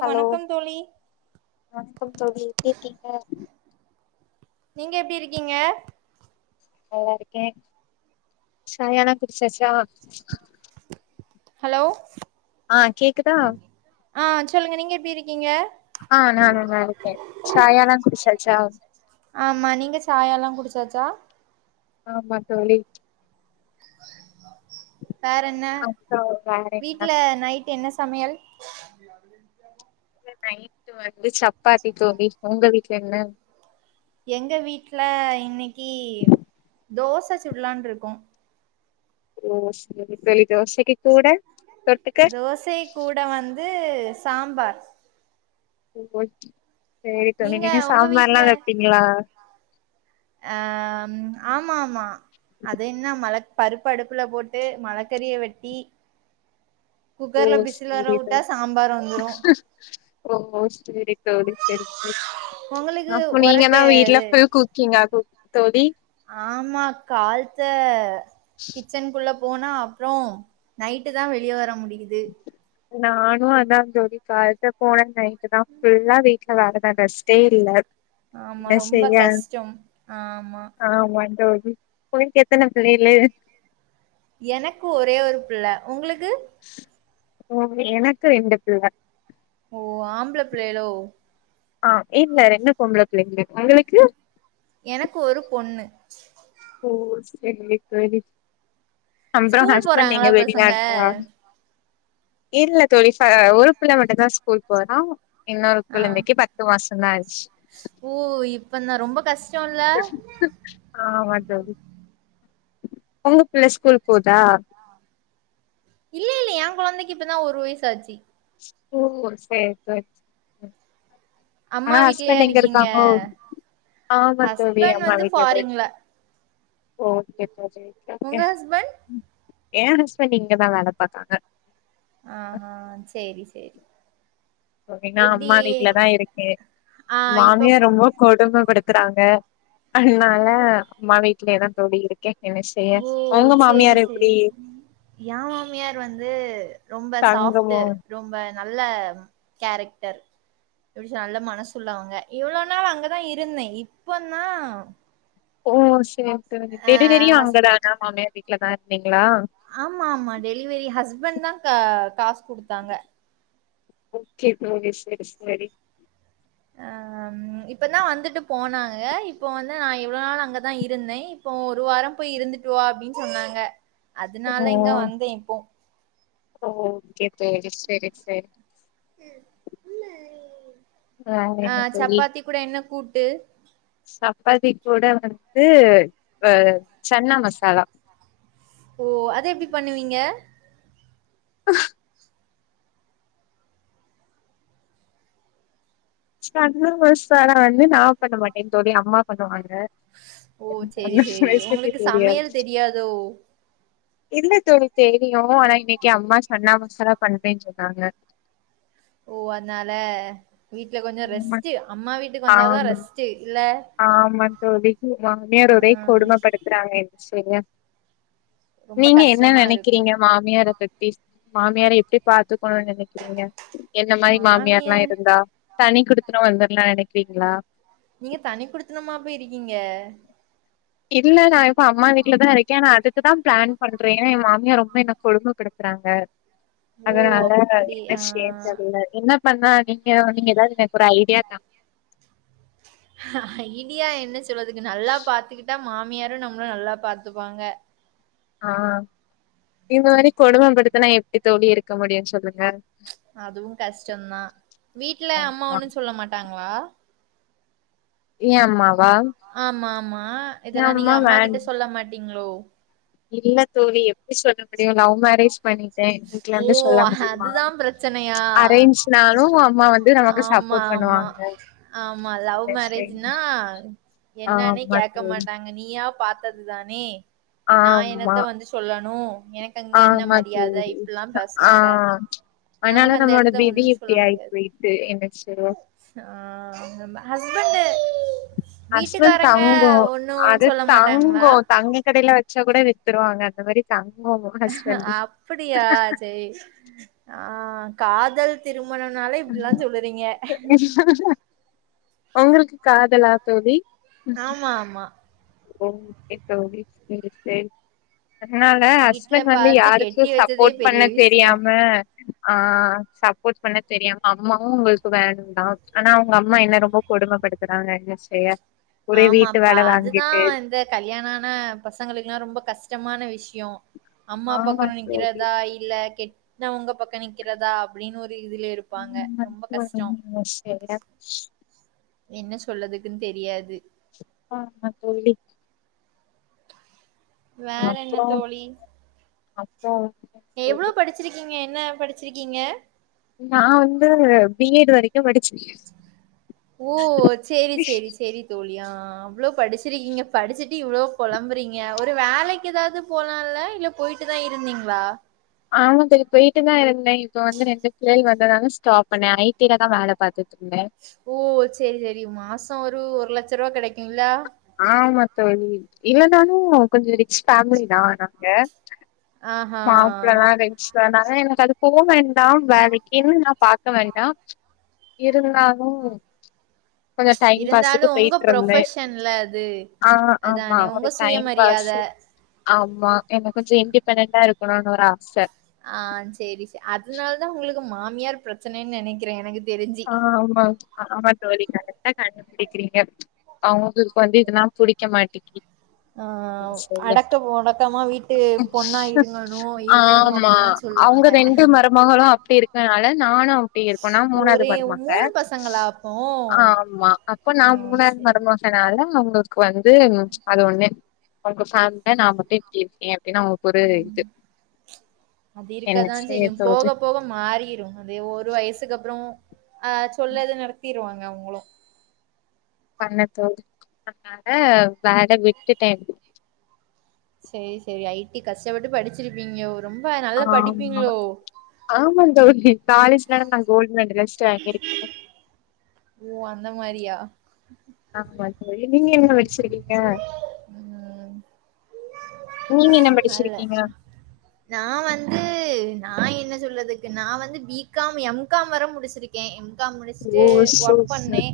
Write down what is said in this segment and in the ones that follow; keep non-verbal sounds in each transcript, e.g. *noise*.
Hello வணக்கம் தோழி வணக்கம் எப்டி இருக்கீங்க நீங்க எப்டி இருக்கீங்க நல்லா இருக்கே சாயாலா குடிச்சாச்சா ஹலோ ஆ கேக்குதா ஆ சொல்லுங்க நீங்க எப்டி இருக்கீங்க ஆ நானு நல்லா இருக்கே சாயாலா குடிச்சாச் சா ஆமா நீங்க சாயால்லா குடிச்சாச்சா ஆமா தோழி வேற என்ன அப்றோ வேற என்ன வீட்டுல நைட் என்ன சமையல் அ்ச அது இங்க நைட்டு வந்து சப்பாத்தி தோழி உங்க வீட்ல என்ன எங்க வீட்ல இன்னைக்கி தோச சுடலான் இருக்குகோ ஓ சேரி தோழி தோசைக்கி கூட தொட்டுக்க தோசை கூட வந்து சாம்பார் ஓகே சேரி தோழி நீங்க உங்க சாம்பார் ல்லா வீட்ல வப்பீங்களா அம் ஆமா ஆமா அது என்ன மல பருப்ப அடுப்புல போட்டு மலக்கறிய வெட்டி ஓ குக்கர்ல விசில் வர சேரி வுட்டா தோழி சாம்பார் வந்துரு ஓ சேரி தோழி சேரி சேரி உங்களுக்கு அப்ப நீங்க ஒரட்டு தா வீட்ல இது ஃபுல் குக்கிங்கா கு தோழி ஆமா கால் த்த கிச்சனுக்குள்ள போனா அப்பறோ நைட்டு தா வெளிய வர முடியுது நானு அதா ஜோதி கால்த்த போனே நைட்டு தா ஃபுல்லா வெ கதாகுதா ரெஷ்டே இல்ல ஆமா என்ன ரொம்ப கஷ்டம் ஆமா ஆமாஞ் ஜோதி உயக்கு எத்தன பிள்ளேளு எனக்கு ஒரே ஒரு பிள்ள உங்களுக்கு ஓ எனக்கு ரெண்டு பிள்ள ஓ ஆம்பள பிள்ளைகளோ ஆ இல்ல ரெண்டு பொம்பள பிள்ளைங்களு உங்களுக்கு எனக்கு ஒரு பொண்ணு ஓ செர்ரி செரி அம்றோ ஸ்கூல் ஹஸ்பென்ட் போறாங்களா எங்க வெளிநா பசங்க டா இல்ல தோழி ஃப ஒரு பிள்ள மட்டுதா ஸ்கூல் போறா இன்னொரு ஆ குழந்தைக்கு பத்து மாசதா ஆச்சு ஓ இப்ப நா ரொம்ப கஷ் ஆமாங்க தோழி பொண்ணு பிள்ள ஸ்கூல் போதா இல்ல இல்ல என் கொழந்தைக்கி இப்பதா ஒரு வயசாச்சி ஓ சேரி ரட் அம்மா அ வீட்லயா ஹஸ்பெண்ட்டு எங்க இருக்கீங்க இருக்காங்கோ ஆம்மா தோழி ஹஸ்பண்ட் அம்மா வந்து வீட்லருந்த ஃபாரின்ல ஓகே தோழி சேரி ஓ உங்க எஸ் ஹஸ்பண்ட் எ ஹஸ்பெண்ட் இங்கதா வேலை பாக்காங்க ஆ ஹா சேரி சேரி தோழி நா எப்டி அம்மா வீட்ல தா இருக்கே ஆ இப்ப மாமியார் ரொம்ப கொடுமப்படுத்துறாங்க அதனால அம்மா வீட்லயேதா தோழி இருக்கே என்ன செய்ய ஓ உங்க சேரி மாமியார் செரி எப்டி எ மாமியார் வந்து ரொம்ப சாஃப்டு தங்கமோ ரொம்ப நல்ல கேரெக்டர் உருஷா நல்ல மனசு உள்ளவங்க இவ்ளோ நாள் அங்கதா இருந்தே இப்பந்தா ஓ செரி செரி ஆ டெலிவெரியு ஹஸ் அங்கதான்னா மாமியார் வீட்ல தா இருந்தீங்களா ஆம்மா ஆம்மா டெலிவெரி ஹஸ்பெண்ட் தா கா காசு குடுத்தாங்க ஓக்கே தோழி செரி செரி ம் இப்பந்தா வந்துட்டு போனாங்க இப்போ வந்து நா இவ்ளோ நாள் அங்கதா இருந்தே இப்போ ஒரு வாரோ போயி இருந்துட்டு வா அப்டின்னு சொன்னாங்க அதனால இங்க வந்தேன் இப்போ. ஓ ஓக்கே செரி செரி செரி வேற என்ன தோழி அப்புறோ என்ன கூட்டு சப்பாத்தி கூட வந்துட்டு அ சென்னா மசாலா ஓ அதெப்பிடி பண்ணுவீங்க அ சென்னா மசாலா வந்து நா பண்ண மாட்டே தோழி எங்க அம்மா பண்ணுவாங்க ஓ! எ சரி, தங்கச்சி சரி. வயசே உங்களுக்கு தெரியாது சமையல் எனக்கு தெரியாதோ? இல்ல தோழி தெரியு ஆனா இன்னிக்கி அம்மா சென்னா மசாலா பண்றேன்னு சொன்னாங்க ஓ அதனால வீட்ல கொஞ்சோ ஆமா ரெஸ்ட்டு அம்மா வீட்டுக்கு வந்தாதா ஆமா ரெஸ்ட்டு இல்ல ஆமா தோழி மாமியார் அ ஒரே கொடுமப்படுத்துறாங்க என்ன செய்ய ரொம்ப நீங்க என்ன கஷ்டமா இருக்கும். நெனைக்கிறீங்க மாமியார பத்திஸ் மாமியார எப்பிடி பாத்துக்கணுனு நெனைக்கிறீங்க என்ன மாரி மாமியார்ல்லா மாமியார் இருந்தா தனி குடுத்தனு வந்துர்லா நெனைக்கிறீங்களா நீங்க தனி குடுத்தனமா போய் இருக்கீங்க இல்ல நா இப்போ அம்மா வீட்ல தா இருக்கே ஆனா அதுக்குதா பிளான் பண்றே ஏன்னா எ மாமியா ரொம்ப என்ன கொடுமப்படுத்துறாங்க *inaudible* ஓ! அதனால அப்படி. என்ன செய்ரனு ஆ. தெர்ல என்ன பண்ணா நீங்க நீங்க எதாவது எனக்கு ஒரு ஐடியா தாங் ஐடியா என்ன சொல்வதுக்கு நல்லா பாத்துக்கிட் விட்டா மாமியாரு நம்மள நல்லா பாத்துப்பாங்க ஆ இந்த மாரி கொடுமபடுத்துனா எப்பிடி தோழி இருக்க முடியு சொல்லுங்க அதுவு கஷ்டோ தா வீட்டுல அம்மா ஆமா ஒன்னு சொல்ல மாட்டாங்களா ஏ அம்மா ஆம்மா ஆம்மா இதெல்லா நீங்க அம்மா கிட்ட சொல்ல மாட்டீங்களோ இல்ல தோழி எப்பிடி சொல்ல முடியு லவ் மேரேஜ் பண்ணிகிட்டே வீட்ல ஓ! வந்து சொல்ல முடியுமா அதுதான் பிரச்சனையா அரேஞ்ச்னாலு அம்மா வந்து நமக்கு ஆம்மா சப்போர்ட் ஆம்மா பண்ணுவாங்க ஆம்மா லவ் சரி. மேரேஜ் நா என்னன்னே ஆமா கேட்க தோழி மாட்டாங்க நீயா பாத்ததுதானே நா ஆமா என்னத்த வந்து சொல்லணு எனக்கங்க என்ன ஆமா மரியாத தோழி இப்பிடில்லா ஆ பேசுவாங்க அதனால நமக்கு அந்த நம்மளோட இடத்துல விதி ஒண்ணும் இப்பிடி சொல்ல ஆயி முடியாது. போயிட்டு என்னாச்சு விடவா ஆ நம்ம ஹஸ்பண்டு ஹஸ்பண்ட் வீட்டுக்காரங்க தங்கோ ஒன்னு அது சொல்ல மாட்டாங்களா தங்கோ தங்கி கடைல வச்சா கூட வித்துருவாங்க அந்த மாரி தங்கோ ஹஸ்பண்டு அப்டியா செரி ஆ காதல் திருமணோனாலே இப்டிலா சொல்லுறீங்க உங்களுக்கு காதலா தோழி ஆமா ஆமா ஓகே தோழி சேரி சேரி அதனால வீட்ல ஹஸ்பண்ட் வந்து பாத்து யாருக்கு கெட்டி வச்சதே சப்போர்ட் பண்ண பெரிய விஷ்யோ தெரியாம ஆ சப்போட் பண்ண தெரியாம அம்மாவு உங்களுக்கு வேண்டா ஆனா அவங்க அம்மா என்ன ரொம்ப கொடும்மப்படுத்துறாங்க என்ன செய்ய ஒரே வீட்டு ஆமாபா வேல அதுதா வாங்கிட்டு இந்த கல்யாணோ ஆன பசங்களுக்குல்லா ரொம்ப கஷ்டமான விஷ்யோ அம்மா ஆமா பக்கோ தோழி நிக்கறதா இல்ல கெட்டவங்க பக்கோ நிக்கறதா அப்டின்னு ஒரு இதுலே இரு *unintelligible* என்ன சொல்லதுக்குன்னு தெரியாது ஆ ஆமா தோழி வேற என்ன அப்றோ தோழி அப்றோ எவ்ளோ படிச்சிருக்கீங்க என்ன படிச்சிருக்கீங்க நா வந்து பி எட் வரை எப்டியோ படிச்சு ஓ சேரி சேரி சேரி தோழி ஆ அவ்ளோ படிச்சிருக்கீங்க படிச்சுட்டு இவ்ளோ புழம்பறீங்க ஒரு வேலைக்கு எதாது போலால்ல இல்ல போயிட்டுதா இருந்தீங்ளா ஆமா தோழி போயிட்டுதா இருந்தேன் இப்ப வந்து ரெண்டு பிள்ளைகள் வந்ததனால ஸ்டாப் பண்ணே ஐ டிலதா வேல பாத்துட்டு இருந்த ஓ சேரி சேரி மாசோ ஒரு ஒரு லட்சரூவா கெடைக்குங்லா ஆமா தோழி இல்லனாலு கொஞ்சோ ரிச் ஃபேமிலிதா நாங்க ஆஹா மாப்ளதா ரிச் வேண்டாங்க எனக்கு அது போ வேண்டா வேலைக்குன்னு நா பாத்த மாரிதா இருந்தாலு கொஞ்சோ டைம் இருந்தாலு பாஸுக்கு உங்க போய்ட்டு இருந்த ப்ரொஃபஷன்ல அது ஆ ஆமா அதானே உங்க ஒரு டைம் சுயமரியாத பாஸு ஆமா எனக்கு கொஞ்சோ இன்டிபெண்டண்டா இருக்கணுனு ஒரு ஆச ஆ சேரி சே அதுனாலதா உங்களுக்கு மாமியார் பிரச்சனைனு நெனைக்கிற என ஆ ஆமா ஆமா தோழி கரெக்டா கண்டுபிடிக்கறீங்க அவுங்களுக்கு வந்து இதெல்லா புடிக்கமாட்டீக்கி ஆ அடக்க ஒடக்கமா வீட்டு பொண்ணா இருங்ணு இருக்கணு அப்பில்லா அவுங்க இரண்டு மருமகளு அப்டி இருக்கனால நானு அப்டி இருக்கனா மூணாது ஒரே மருமக மூணு பசங்களா அப்போ ஆமா அப்ப நா ம் மூணாது சேரி மரும கனால அவுங்களுக்கு வந்து அது ஒண்ணு *unintelligible* சாண்டனா மட்டு இப்டி இருக்கேன் அப்டின்னு அவுங்களுக்கு ஒரு இது அது என்ன இருக்கதா செய்யு செய்யதோது போக போக மாறிரு அதே ஒரு வயசுக்கு அப்றோ அ சொல்லது நடத்திருவாங்க அவங்களு பண்ண தோதி அனால வேல விட்டுட்டே சேரி சேரி ஐ டி கஷ்டப்பட்டு படிச்சிருப்பீங்ளோ ரொம்ப நல்லா ஆமா படிப்பீங்ளோ ஆமா தோழி காலேஜ்லனா நா கோல்டு மெடல்ஷ்ட் வாங்கியிருக்கேன் ஓ அந்த மாரியா ஆமா தோழி நீங்க என்ன வெச்சிரு ம் நீங்க என்ன வல்ல படிச்சிருக்கீங்க நா வந்து நா என்ன சொல்லதுக்கு நா வந்து பி காம் எம் காம் வர முடிச்சிரு கன் எம் காம் ஓ முடிச்சிட்டு ஒர்க் பண்ணே சூப்பர்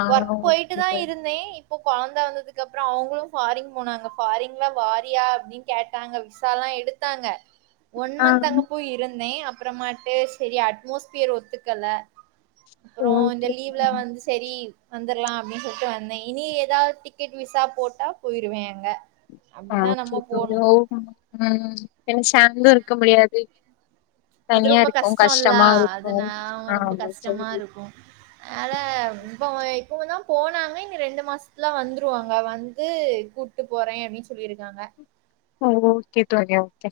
ஆ ஒர்க் ஓகே போயிட்டுதா தோழி இருந்தேன் இப்போ கொழந் த வந்ததுக்கு அப்றோ அவங்களு ஃபாரிங் போனாங்க ஃபாரிங்ல வாரியா அப்டின்னு கேட்டாங்க விசாயெல்லா எடுத்தாங்க *inaudible* ஒன் மந்த் அங்க போய் இருந்தேன் அப்பறமாட்டு செரி அட்மாஸ்பியர் ஒத்துக்கல அப்றோ இந்த ஓகே லீவ்ல தோழி வந்து சரி வந்தர்லா அப்டின் சொல்ட்டு வந்தேன் இனி ஏதாவது டி க்கெட் விசா போட்டா போயிருவேன் அங்க ஆ அப்படிதான் நம்ம போணும். சேரி ஓம் ஏனா சாந்து இருக்க முடியாது அது தனியா ரொம்ப இருக்கவு கஷ்டோல்லா கஷ்டமா இருக்கு அதுனா ரொம்ப ஆமா கஷ்டமா தோழி இருக்கு அதா இப்போ இப்பதா போனாங்க இனி ரெண்டு மாசத்துல வந்துருவாங்க வந்து கூ ப்ட்டு போறேன் அப்டி சொல்லிருக்காங்க ஓகே தோழி ஓகே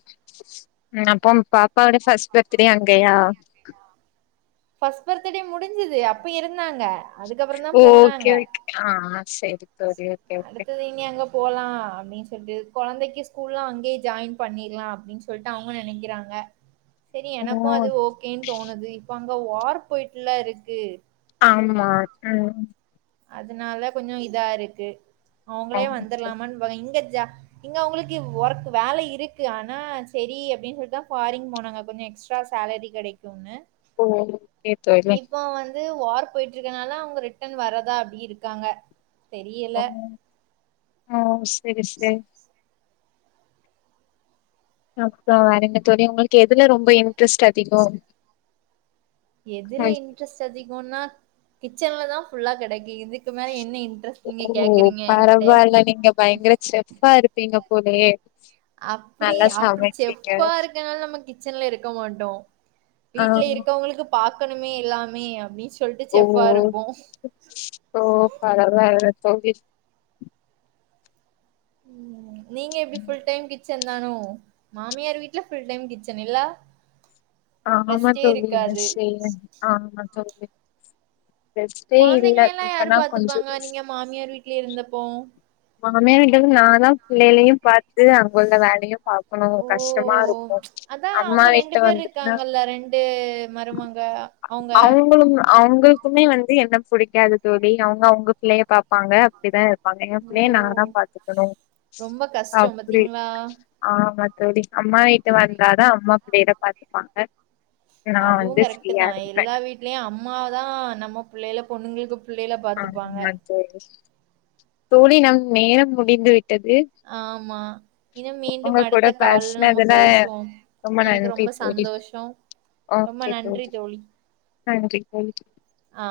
ம் அப்பம் பாப்பாவோட ஃபர்ஸ்ட் பர்த்டே அங்கயா ஃபஸ் பர்த்தடே முடிஞ்சுது அப்ப இருந்தாங்க அதுக்கப்புறம் ம் தான் போனாங்க. ஓகே ஓக் ஆ ஆ சேரி தோழி ஓகே ஓகே அடுத்தது இனி அங்க போலா அப்டின் சொல்ட்டு கொழந்தைக்கு ஸ்கூல்லா அங்கே ஜாயின் பண்ணிர்லா அப்டின் சொல்ட்டு அவுங்க நெனைக்கிறாங்க *inaudible* சேரி எனக்கு அது ஓக்கேன் தோணுது இப்ப அங்க வார் போயிட்டுலா இருக்கு ஆமா ம் அதனால கொஞ்சோ இதா இருக்கு அவுங்களே ஓகே வந்துர்லாமான் பை இங்க ஜா இங்க அவுங்களுக்கு ஒர்க் வேல இருக்கு ஆனா சேரி அப்டி சொல்ட்டுதா ஃபாரின் போனாங்க கொஞ்ச எக்ஸ் ட்டா சேலரி கெடைக்குனு ஓகே தோழி இப்ப வந்து வார் போயிட்டுருக்கனால அவுங்க ரிட்டர்ன் வர தா அப்டி இருக்காங்க ஓ ஓ சேரி சேரி அப்றோ வேறென்ன தோழி உங்களுக்கு எதுல ரொம்ப இன்ட்ரெஸ்ட் அதிகோ எதுல ம் இன்ட்ரெஸ்ட் அதிகோனா கிச்சன்ல தா ஃபுல்லா கெடக்கே இதுக் ஓ என்கிட்ட பரவாயில்ல நீங்க பயங்கர செஃப்ஃபா இருப்பீங்க போலயே அப்புடி நல்லா அப்படி சமைக்கிறீங்க செஃப்ஃபா இருக்கனால நம்ம கிச்சன்ல இருக்க மாட்டோ ஆ வீட்ல இருக்கவுங்களுக்கு பாக்கணுமே எல்லாமே அப்டின் சொல்ட்டு ஓ செஃப்ஃபா இருப்போ ஓ பரவால்ல தோழி ம் நீங்க எப்டி ஃபுல் டைம் கிச்சன் தானோ மாமியார் வீட்ல ஃபுல் டைம் கிச்சன் இல்ல ஆமா ரெஸ்ட்டே தோழி என்ன இருக்காது செய்ய ஆமா தோழி ரெஸ்ட்டே இல்ல கொழந்தைங்களயெல்லா யாரு இப்பனா கொஞ்ச பாத்துப்பாங்க ரெஸ்ட் நீங்க மாமியார் வீட்லே இருந்தப்போ மாமியா வீட்டுக்கு நாதா பிள்ளைளயு பாத் து அங்க உள்ள வேலயு பாக்கணு ஓ கஷ்டமா இருக்கு அம்மா வீட்ல வந்துட்னா டு மருமங்க அவுங்க *unintelligible* அவுங்கள் எத்துமே வந்து என்ன புடிக்காது தோழி அவுங்க அவுங்க பிள்ளைய பாப்பாங்க அப்டிதா இருப்பாங்க எங்க ஓ பிள்ளைய நாங்கதா பாத்துக்கணு ரொம்ப கஷ்டோ அப்டி பாத்தீங்களா ஆமா தோழி அம்மா வீட்டு வந்தாதா அம்மா பிள்ளைல பாத்துப்பாங்க நா அதுவு வந்து கரெக்ட்டு ஃப்ரீயா தா இருப்பே எல்லா வீட்லயு அம்மா தா நம்ம புள்ளைல பொண்ணுங்களுக்கு புள்ளைல பாத்துப்பாங்க ஆமா தோழி தோழி நம் நேரம் முடிந்து விட்டது ஆமா இன்னு உங்க மீண்டும் கூட அடுத்த கால்ல நம்ம பேசுனதுல பேசுவோம் எனக்கு நன்றி ரொம்ப தோழி சந்தோஷோ ரொம்ப நன்றி தோழி நன்றி நன்றி ஆ